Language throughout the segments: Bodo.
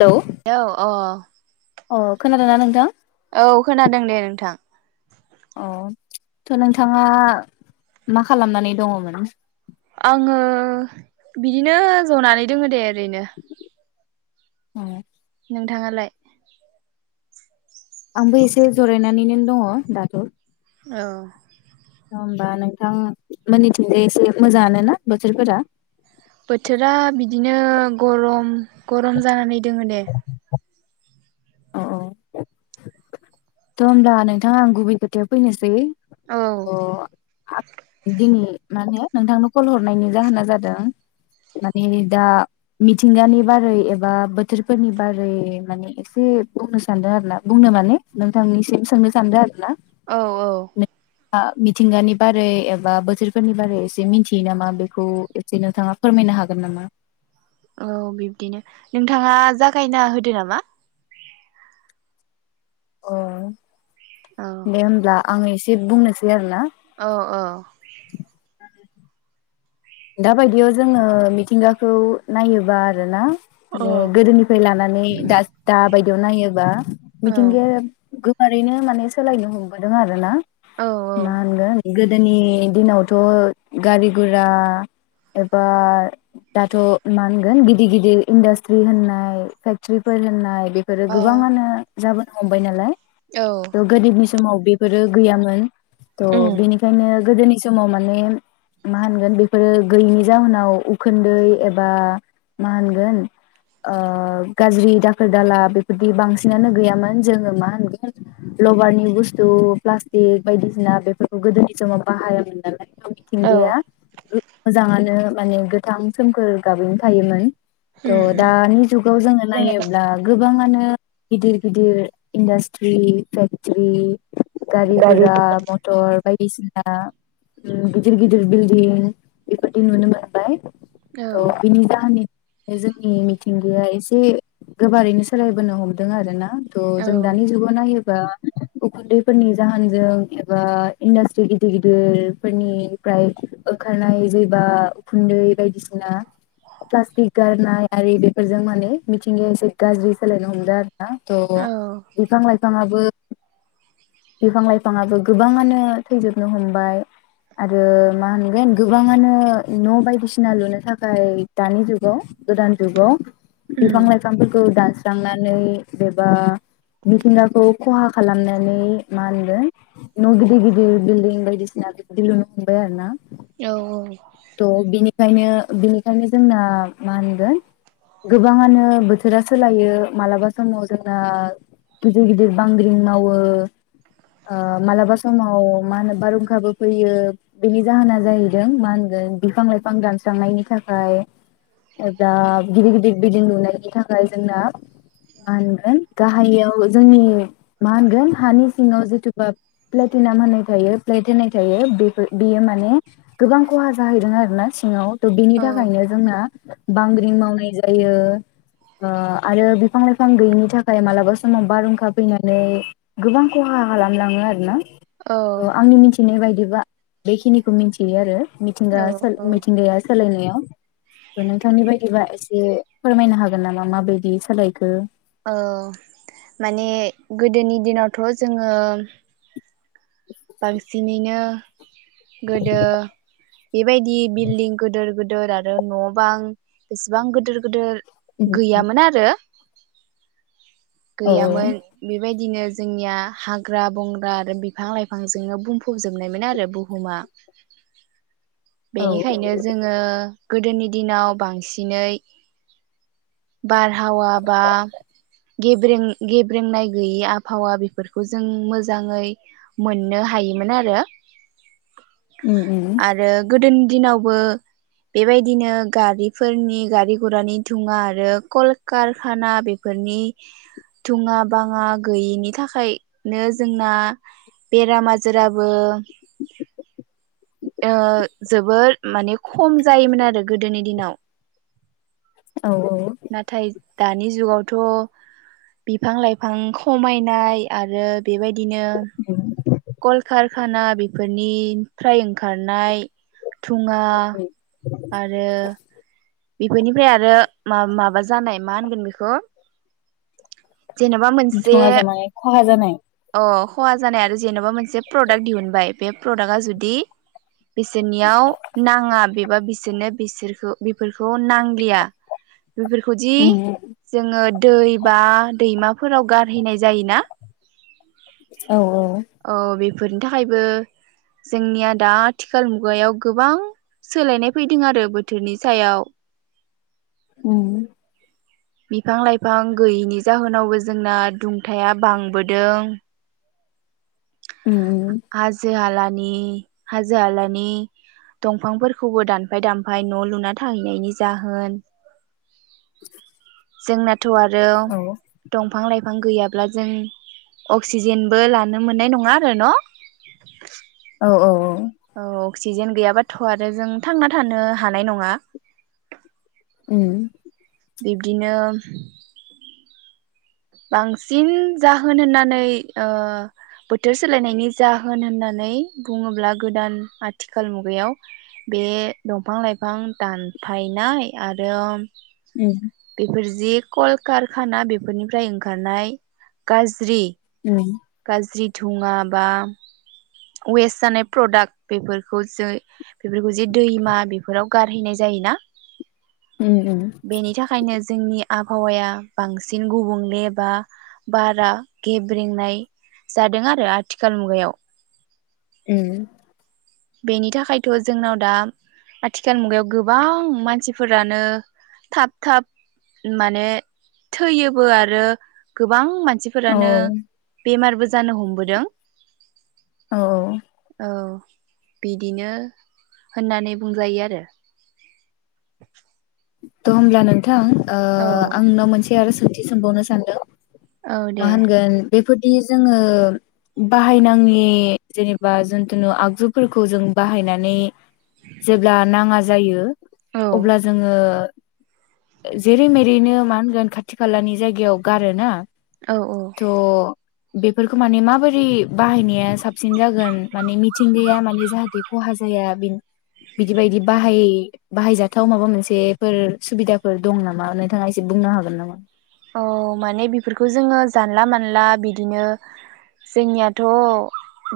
हेलौ औ अ अ खोनादोंना नोंथां औ खोनादों दे नोंथां अ थ' नोंथाङा मा खालामनानै दङमोन आङो बिदिनो जनानै दोङो दे ओरैनो औ नोंथाङालाय आंबो एसे जरायनानैनो दङ दाथ' औ होमबा नोंथां मोनैथिंजाय एसे मोजाङानो ना बोथोरफोरा बोथोरा बिदिनो गरम गरम जानानै दोङो दे अ औ थ' होनोमब्ला नोंथाङा आं गुबै खोथाया फैनोसै औ अ आ दिनै माने नोंथांनो कल हरनायनि जाहोना जादों माने दा मिथिंगानि बारै एबा बोथोरफोरनि बारै माने एसे बुंनो सानदों आरो ना बुंनो माने नोंथांनिसिम सोंनो सानदों ना औ औ नोंथाङा मिथिंगानि बारै एबा बोथोरफोरनि बारै एसे मिथियो नामा बेखौ एसे नोंथाङा फोरमायनो हागोन नामा औ बिब्दिनो नोंथाङा जागायना होदो नामा अ औ दे होमब्ला आं एसे बुंनोसै आरो ना औ औ [inaudible] दा बायदियाव जोङो मिथिंगाखौ नायोबा आरो ना औ माने गोदोनिफ्राय लानानै दा दा बायदियाव नायोबा औ मिथिंगाया गो ओरैनो माने सोलायनो हमबोदों आरो ना औ मा होनगोन गोदोनि दिनावथ' गारि गुरा एबा दाथ' मा होनगोन गिदिर गिदिर इन्डास्ट्रि होननाय फेक्ट्रिफोर होननाय बेफोरो अ गोबाङानो जाबोनो हमबाय नालाय औ द गोदोनि समाव बि फोरो गैयामोन थ'' उम बेनिखायनो गोदोनि बे समाव माने मा होनगोन बेफोरो गैयिनि जाहोनाव उखोनन्दै एबा मा होनगोन गाज्रि दाखोर दाला बेफोरदि बांसिनानो गैयामोन जोङो मा होनगोन लबारनि बुस्थु प्लास्टिक बायदिसिना बेफोरखौ गोदोनि समाव बाहायामोन नालाय [unintelligible] औ गोजाङानो माने गोथां सोमखोर गाबैनो थायोमोन थ उम उम दानि जुगाव जोङो नायोब्ला गोबाङानो गिदिर गिदिर इडासट्रि फेक्टिरि गारि गुरा मटर बायदिसिना गिदिर गिदिर बिल्दिं एफोरदि नुनो मोनबाय औ त बिनि जाहोननि बे जोंनि मिथिंगाया एसे गोबारैनो सोलायबोनो हमदों आरो ना तो जों दानि जुगाव नायो बा उखुन्दैफोरनि जाहोनजों एबा इन्डास्ट्रि गिदिर गिदिर फोरनिफ्राय ओखारनाय जेबा उखुन्दै बायदिसिना प्लास्टिक गारनाय आरि बेफोरजों माने मिथिंगाया एसे गाज्रि सोलायनो हमदों हा थ' बिफां लाइफाङाबो बिफां लाइफाङाबो गोबाङानो थैजोबनो हमबाय आरो मा होनगोन गोबाङानो न' बायदिसिना लुनो थाखाय दानि जुगाव गोदान जुगाव उम बिफां लाइफांफोखौ दान स्रांनानै एबा मिथिंगाखौ खहा खालामनानै मा होनदों न' गिदिर गिदिर बिल्डिं बायदिसिना बेबायदि लुनो हमबाय आरो ना औ औ ओंखायनो बेनिखायनो जोंना मा होनगोन गोबाङानो बोथोरा सोलायो मालाबा समाव जोंना गिदिर गिदिर बांग्रिं मावो ओ मालाबा समाव मा होनो बारहुंखाबो फैयो बेनि जाहोना जाहैदों मा होनगोन बिफां लाइफां दानस्रांनायनि थाखाय एबा गिदिर गिदिर बिल्डिं लुनायनि थाखाय जोंना मा होनगोन गाहाययाव जोंनि मा होनगोन हानि सिङाव जिथुबा प्लेटिनाम होननाय थायो प्लेट होननाय थायो बेफोर बेयो माने गोबां खहा जाहैदों आरो ना सिङाव त' बिनि औ औ थाखायनो जोंना बांग्रिं मावनाय जायो ओ आरो बिफां लाइफां गैयिनि थाखाय मालाबा समाव बारहुंखा फैनानै गोबां खहा खालामलाङो आरो ना औ ओ आंनि मिथिनाय बाय बिदिबा बेखिनिखौ मिथियो आरो मिथिंगा औ सो औ मिथिंगाया सोलायनायाव नोंथांनि बायदिबा एसे फोरमायनो हागोन नामा माबायदि सोलायखो औ माने गोदोनि दिनावथ' जोङो बांसिनैनो गोदो बेबायदि बिल्डिं गोदोर गो गोदोर आरो न' बां बेसेबां गोदोर गोदोर गैयामोन आरो औ गैयामोन बेबाय बिदिनो जोंनिया हाग्रा बंग्रा आरो बिफां लाइ लाइफांजोंनो बुंफबजोबनायमोन आरो बुहुमा औ बेनिखायनो जोङो गोदोनि दिनाव बांसिनै बारहावा बा गेब्रें गेब्रेंनाय गैयि आबहावा बेफोरखौ जों मोजाङै मोननो हायोमोन आरो उम उम आरो गोदोनि दिनावबो बेबायदिनो गारिफोरनि गारि गरानि थुङा आरो कलकारखाना बेफोरनि थुङा बाङा गैयिनि थाखायनो जोंना बेराम आजाराबो ओ जबोर माने खम जायोमोन आरो गोदोनि दिनाव औ औ नाथाय दानि जुगावथ' बिफां लाइफां खमायनाय आरो बेबायदिनो कलकारखाना बेफोरनिफ्राय ओंखारनाय दुङा आरो बेफोरनिफ्राय आरो माबा जानाय मा होनगोन बेखौ जेनेबा मोनसे थङ ज माने खहा जानाय अ खहा जानाय आरो जेन'बा मोनसे प्रडाक्ट दिहुनबाय बे प्रदाक्टआ जुदि बिसोरनियाव नाङा बेबा बिसोरनो बिसोरखौ फोरखौ नांलिया बेफोरखौदि उम जोङो दै बा दैमाफोराव गारहैनाय जायोना औ औ औ बेफोरनि थाखायबो जोंनिया दा आथिखाल मुगायाव गोबां सोलायनाय फैदों आरो बोथोरनि सायाव उम बिफां लाइफां गैयिनि जाहोनावबो जोंना दुंथाया बांबोदों उम उम हाजो हाला नि हाजो हालानि दंफांफोरखौबो दानफाय दानफाय न' लुना थाहैनायनि जाहोन [inaudible] जोंना थ' आरो औ दंफां लाइफां गैयाब ओ जेरै अब्ला जों अक्सिजेनबो लानो मोननाय नङा आरो न' औ औ औ औ अक्सिजेन गैयाबाथ' आरो जों थांना थानो हानाय नङा उम बिब्दिनो बांसिन जाहोन होननानै ओ बोथोर सोलायनायनि जाहोन होननानै बुङोब्ला गोदान आथिखाल मुगायाव बे दंफां लाइफां दानफायनाय आरो उम बेफोर जि कलकारखाना बेफोरनि फ्राय ओंखारनाय गाज्रि उम गाज्रि धुङा बा वेस्ट जानाय प्रडाक्ट बेफोरखौ जो बेफोरखौ जे दैमा बेफोराव गारहैनाय जायोना उम बेनि थाखायनो जोंनि आबहावाया बांसिन गुबुंले बा बारा गेब्रेंनाय जादों आरो आथिखाल मुगायाव उम बेनि थाखायथ' जोंनाव दा आथिखाल मुगायाव गोबां मानसिफोरानो थाब थाब माने थैयोबो आरो गोबां मान औ मानसिफोरानो बेमारबो जानो हमबोदों औ औ बिदिनो होननानै बुंजायो आरो थ' होमला न नोंथां ओ औ आं नोंनाव मोनसे आरो सोंथि सोंबावनो सानदों औ मा दे होनगोन बेफोरदि जोङो बाहायनाङि जेनेबा जिखुनु आगजुफोरखौ जों बाहायनानै जेब्ला नाङा जायो औ अब्ला जोङो ओ जेरै मेरैनो मा होनगोन खाथि खालानि जायगायाव गारोना? औ औ थ' बेफोरखौ माने माबोरै बाहायनाया साबसिन जागोन माने मिथिंगाया माने जाहाथे खहा जाया बिदि बायदि बाहाय बाहायजाथाव माबा मोनसे फोर सुबिदाफोर दं नामा नोंथाङा एसे बुंनो हागोन नामा? औ माने बेफोरखौ जोङो जानला मानला बिदिनो जोंनियाथ'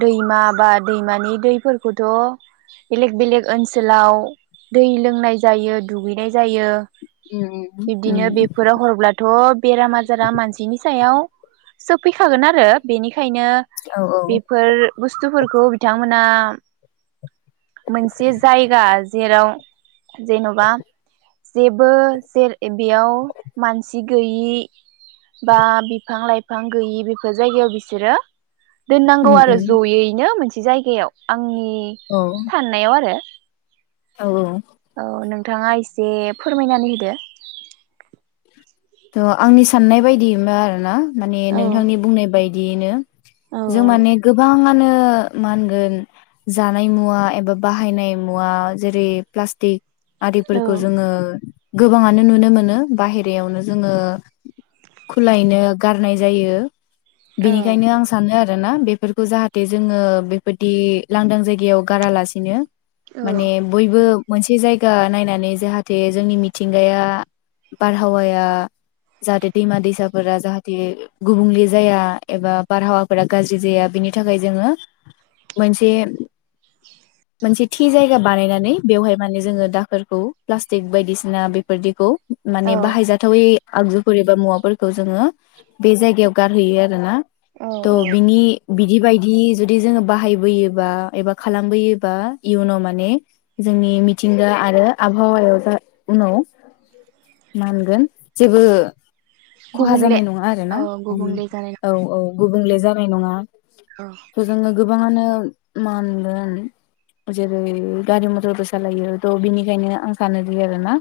दैमा बा दैमानि दैफोरखौथ' बेलेग बेलेक ओनसोलाव दै लोंनाय जायो दुगैनाय जायो। उम उम बिब्दिनो उम बेफोराव हरब्ला' अ बेराम आजारा मानसिनि सोफैखागोन आरो बेनि बेनिखायनो औ औ बेफोर बु बुस्थुफोरखौ बिथांमोना मोनसे जायगा जेराव जेन'बा जेबो जे बेयाव मानसि सि गैयि बा बिफां लाइफां गैयि बेफोर जायगायाव बिसोरो दोननांगौ उम आरो उम जयैनो मोनसे जायगायाव आं आंनि औ साननायाव आरो औ औ औ नोंथाङा एसे फोरमायनानै होदो। थ' आंनि साननाय बायदि मा आरो ना माने औ नोंथांनि बुंनाय बायदि बिदियैनो जों माने औ गोबाङानो मा होनगोन जानाय मुवा एबा बाहायनाय मुवा जेरै प्लास्टिक औ आरिफोरखौ जोङो गोबाङानो नुनो मोनो बाहेरायावनो जोङो खुलायनो गारनाय जायो बेनिखायनो आं सानो आरो आरो ना बेफोरखौ जाहाथे जोङो बेबायदि लांदां जायगायाव गारालासिनो औ माने बयबो मोनसे जायगा नायनानै जाहाथे जोंनि मिथिंगाया बारहावाया जाहाथे दैमा दैसाफोरा जाहाथे गुबुंले जाया एबा बारहावाफोरा गाज्रि जाया बेनि थाखाय जोङो मोनसे मोनसे थि जायगा बानायनानै बेवहाय माने जोङो दाखोरखौ प्लास्टिक बायदिसिना बेफोरदिखौ औ माने बाहायजाथावै आगजुफोर एबा मुवाफोरखौ जोङो बे जायगायाव गारहैयो आरो ना थ' औ बिनि बिदि बायदि जुदि जोङो बाहायबोयोबा एबा खालामबोयोबा इयुनाव माने जोंनि मिथिंगा आरो आबहावायाव जा उनाव मा होनगोन जेबो खहा गुबुंले जानाय नङा आरो ना औ गुबुंले जानाय औ औ गुबुन बुंले जानाय नङा औ थ' जोङो गोबाङानो मा होनगोन जेरै गारि मथरबो सालायो थ' बिनिखायनो आं सानो जि आरो ना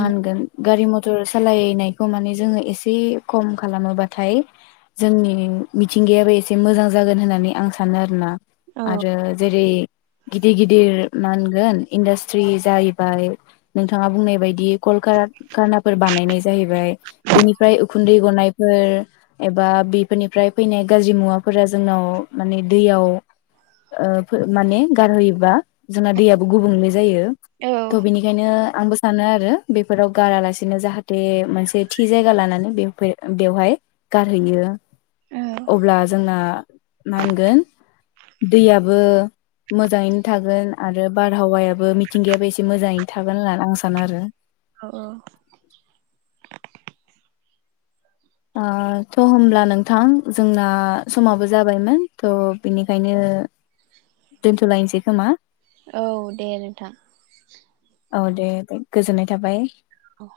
उम गारि मटर सालायनायखौ माने जोङो एसे खम खालामोबाथाय जोंनि मिथिंगायाबो एसे मोजां जागोन होननानै आं सानो आरोना औ आरो जेरै गिदिर गिदिर मा होनगोन इन्डास्ट्रि जाहैबाय नोंथाङा बुंनाय बायदि कलकारान खानाफोर बानायनाय जाहैबाय बेनिफ्राय उखुन्दै गनायफोर एबा बिफोरनिफ्राय फैनाय गाज्रि मुवाफोरा जोंनाव माने दैयाव फो ओ माने गारहैयोबा जोंना दैयाबो गुबुंले जायो औ थ' बेनिखायनो आंबो सानो आरो बेफोराव गारालासे बिदिनो जाहाथे मोनसे थि जायगा लानानै बेवफाय बेवहाय गारहैयो अब्ला जोंना मा होनगोन दैयाबो मोजाङैनो थागोन आरो बारहावायाबो मिथिंगायाबो एसे मोजाङैनो थागोन होननानै आं सानो आरो अ ओ थ' हब्ला नोंथां जोंना समाबो जाबायमोन थ' बिनिखायनो दोनथ'लायनोसै खोमा औ दे नोंथां। औ दे दे गोजोननाय थाबाय औ